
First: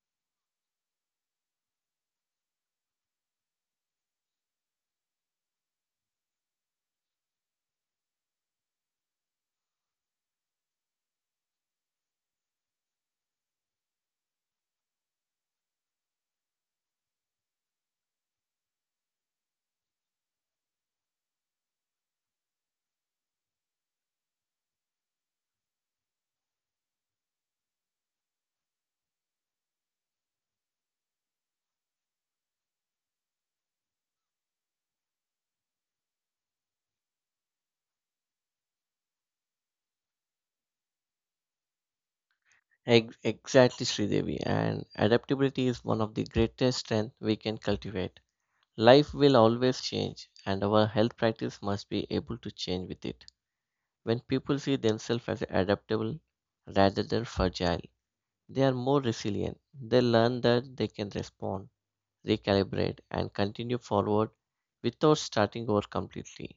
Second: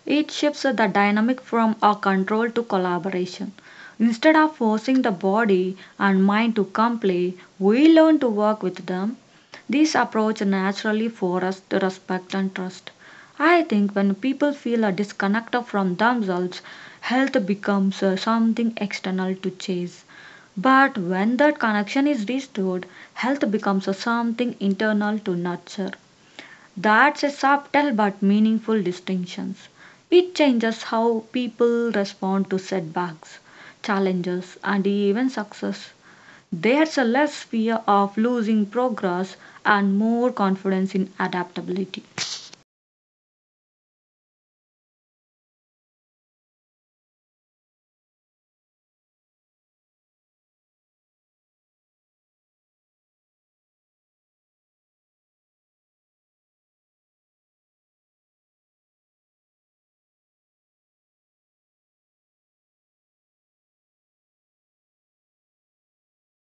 A: It shifts the dynamic from a control to collaboration. Instead of forcing the body and mind to comply, we learn to work with them. This approach naturally for us to respect and trust. I think when people feel a disconnect from themselves, health becomes something external to chase. But when that connection is restored, health becomes a something internal to nurture. That's a subtle but meaningful distinction. It changes how people respond to setbacks, challenges, and even success. There's a less fear of losing progress and more confidence in adaptability.
B: Exactly, Sridevi. And adaptability is one of the greatest strengths we can cultivate. Life will always change, and our health practice must be able to change with it. When people see themselves as adaptable rather than fragile, they are more resilient. They learn that they can respond, recalibrate, and continue forward without starting over completely.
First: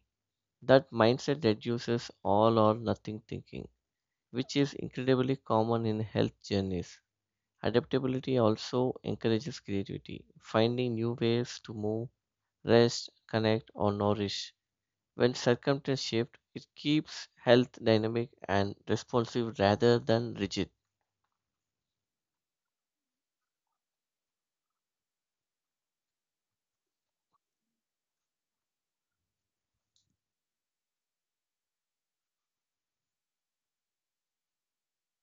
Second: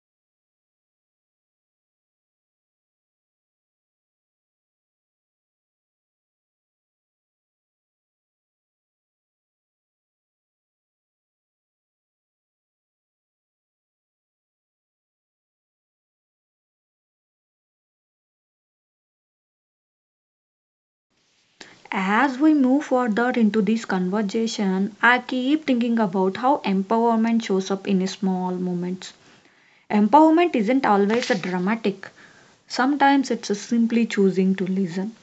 B: That mindset reduces all or nothing thinking, which is incredibly common in health journeys. Adaptability also encourages creativity, finding new ways to move, rest, connect, or nourish. When circumstances shift, it keeps health dynamic and responsive rather than rigid.
A: As we move further into this conversation, I keep thinking about how empowerment shows up in small moments. Empowerment isn't always a dramatic. Sometimes it's a simply choosing to listen,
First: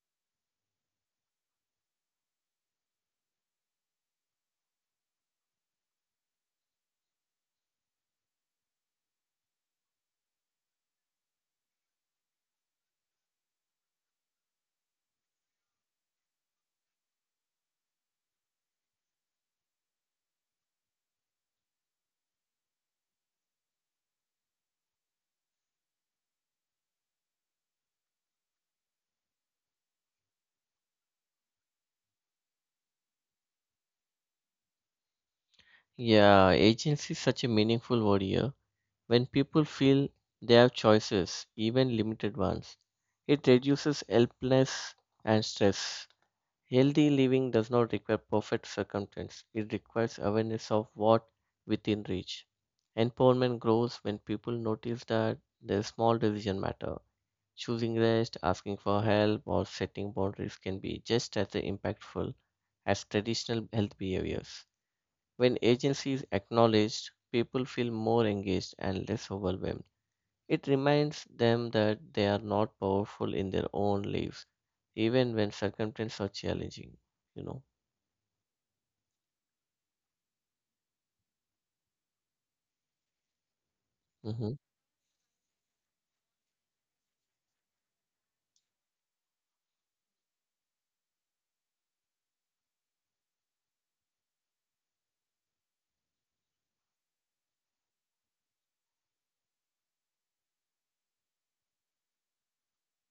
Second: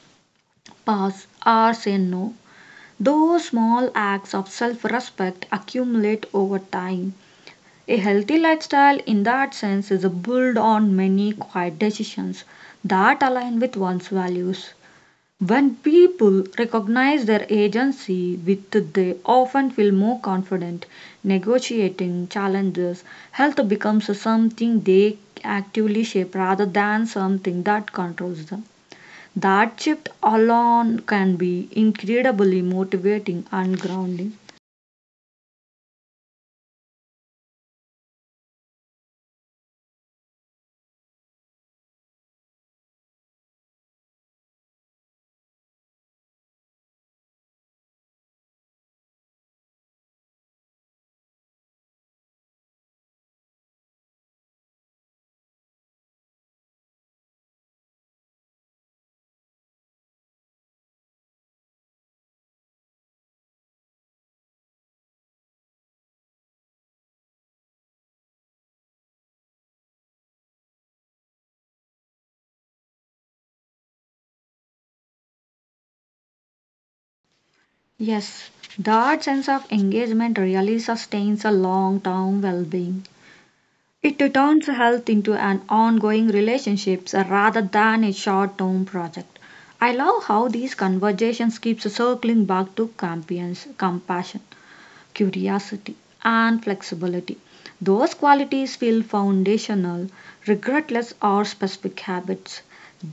A: pass, or say no. Those small acts of self respect accumulate over time. A healthy lifestyle, in that sense, is a build on many quiet decisions that align with one's values. When people recognize their agency with they often feel more confident negotiating challenges. Health becomes something they actively shape rather than something that controls them. That shift alone can be incredibly motivating and grounding.
B: Yeah, agency is such a meaningful word here. When people feel they have choices, even limited ones, it reduces helplessness and stress. Healthy living does not require perfect circumstance, it requires awareness of what within reach. Empowerment grows when people notice that their small decisions matter. Choosing rest, asking for help, or setting boundaries can be just as impactful as traditional health behaviors. When agency is acknowledged, people feel more engaged and less overwhelmed. It reminds them that they are not powerful in their own lives, even when circumstances are challenging, you know.
A: Yes, that sense of engagement really sustains a long term well being. It
B: Hmm.
A: turns health into an ongoing relationship rather than a short-term project. I love how these conversations keeps circling back to compassion. Compassion, curiosity, and flexibility. Those qualities feel foundational, regardless of specific habits.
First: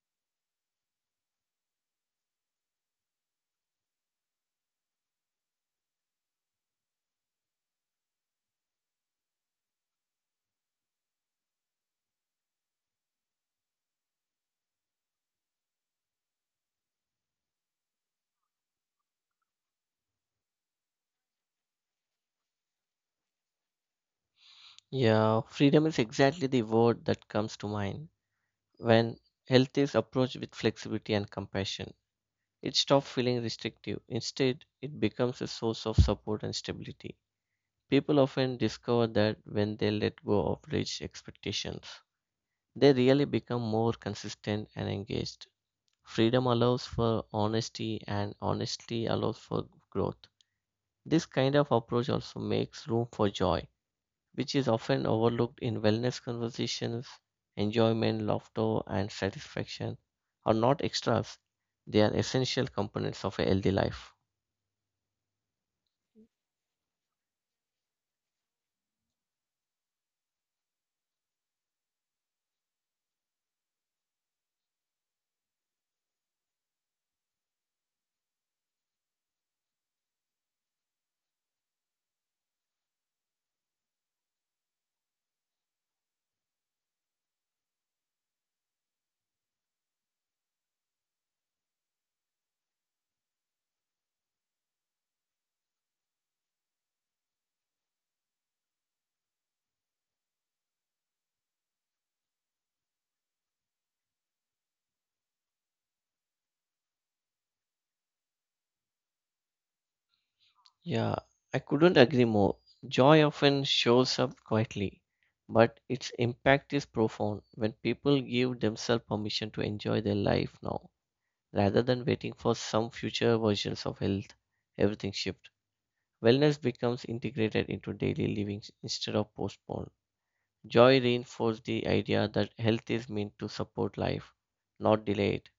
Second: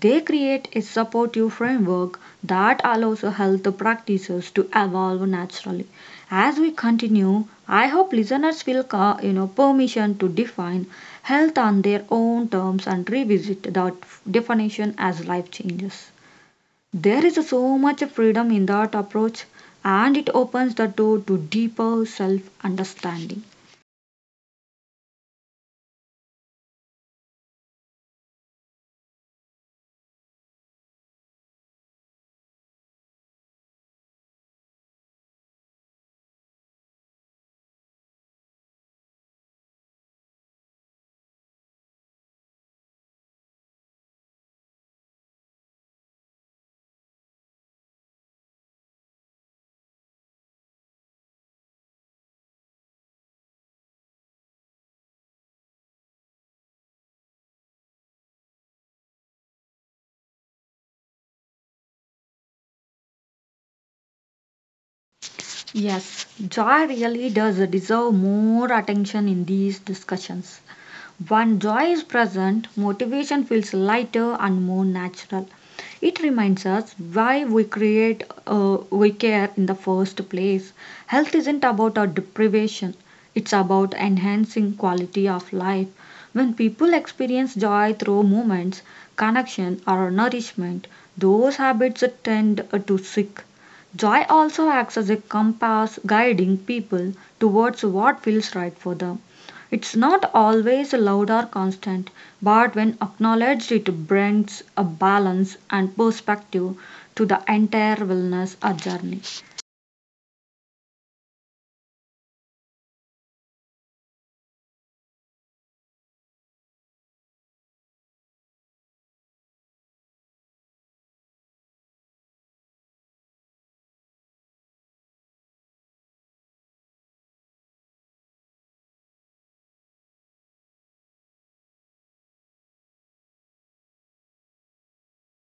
A: They create a supportive framework that allows health practices to evolve naturally. As we continue, I hope listeners will, permission to define health on their own terms and revisit that definition as life changes. There is so much freedom in that approach, and it opens the door to deeper self understanding.
B: Yeah, freedom is exactly the word that comes to mind when health is approached with flexibility and compassion. It stops feeling restrictive. Instead, it becomes a source of support and stability. People often discover that when they let go of rigid expectations, they really become more consistent and engaged. Freedom allows for honesty, and honesty allows for growth. This kind of approach also makes room for joy, which is often overlooked in wellness conversations. Enjoyment, laughter, and satisfaction are not extras, they are essential components of a healthy life.
A: Yes, joy really does deserve more attention in these discussions. When joy is present, motivation feels lighter and more natural. It reminds us why we we care in the first place. Health isn't about a deprivation, it's about enhancing quality of life. When people experience joy through movements, connection, or nourishment, those habits tend to stick. Joy also acts as a compass guiding people towards what feels right for them. It's not always loud or constant, but when acknowledged, it brings a balance and perspective to the entire wellness journey.
B: Yeah, I couldn't agree more. Joy often shows up quietly, but its impact is profound when people give themselves permission to enjoy their life now. Rather than waiting for some future versions of health, everything shifts. Wellness becomes integrated into daily living instead of postponed. Joy reinforced the idea that health is meant to support life, not delay it.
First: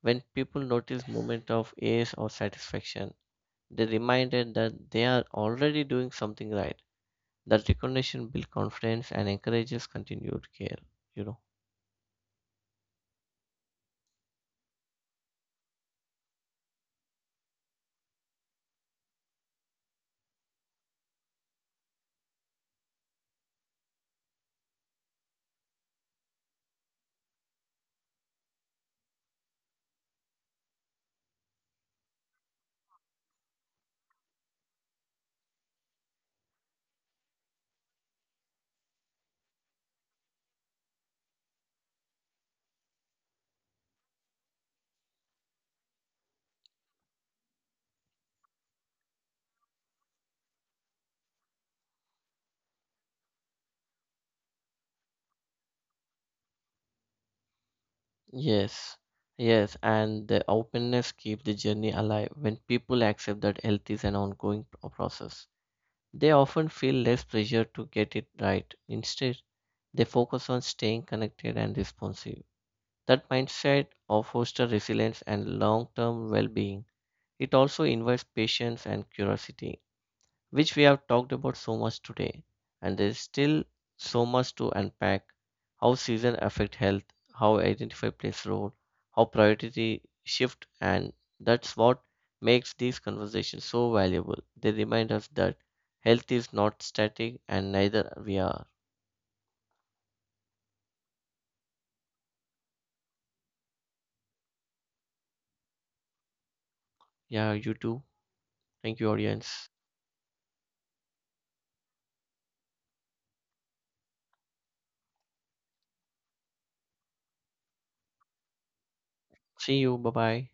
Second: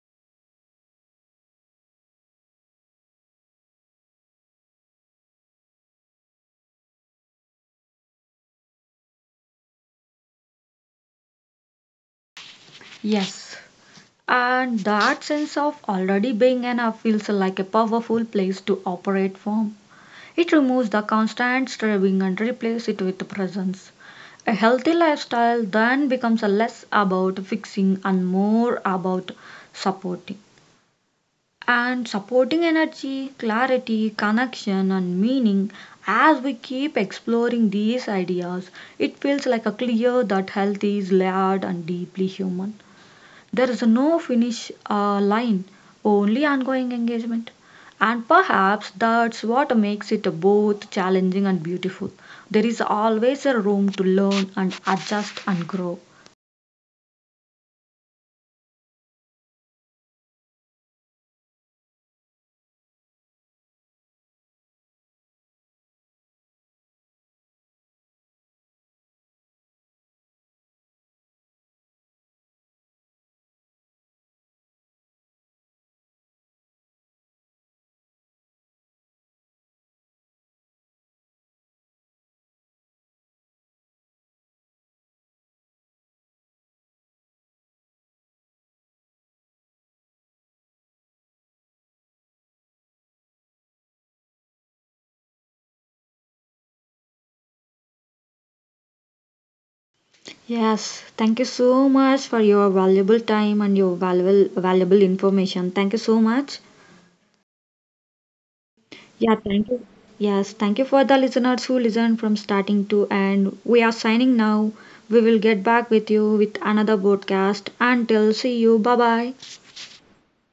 B: When people notice moments of ease or satisfaction, they're reminded that they are already doing something right. That recognition builds confidence and encourages continued care, you know.
A: Yes. And that sense of already being enough feels like a powerful place to operate from. It removes the constant striving and replaces it with presence. A healthy lifestyle then becomes less about fixing and more about supporting. And supporting energy, clarity, connection, and meaning. As we keep exploring these ideas, it feels like a clear that health is layered and deeply human. There is no finish line, only ongoing engagement. And perhaps that's what makes it both challenging and beautiful. There is always a room to learn and adjust and grow.
B: Yes, yes, and the openness keep the journey alive. When people accept that health is an ongoing process, they often feel less pressure to get it right. Instead, they focus on staying connected and responsive. That mindset of foster resilience and long-term well-being. It also invites patience and curiosity which we have talked about so much today, and there is still so much to unpack how season affect health, how identify plays role, how priority shift, and that's what makes these conversations so valuable. They remind us that health is not static and neither we are.
A: Yes, thank you so much for your valuable time and your valuable valuable information. Thank you so much.
B: Yeah, you too. Thank you,
A: Yeah,
B: audience.
A: thank you. Yes, thank you for the listeners who listened from starting to end. We are signing now. We will get back with you with another broadcast. Until see you. Bye bye.
B: See you. Bye bye.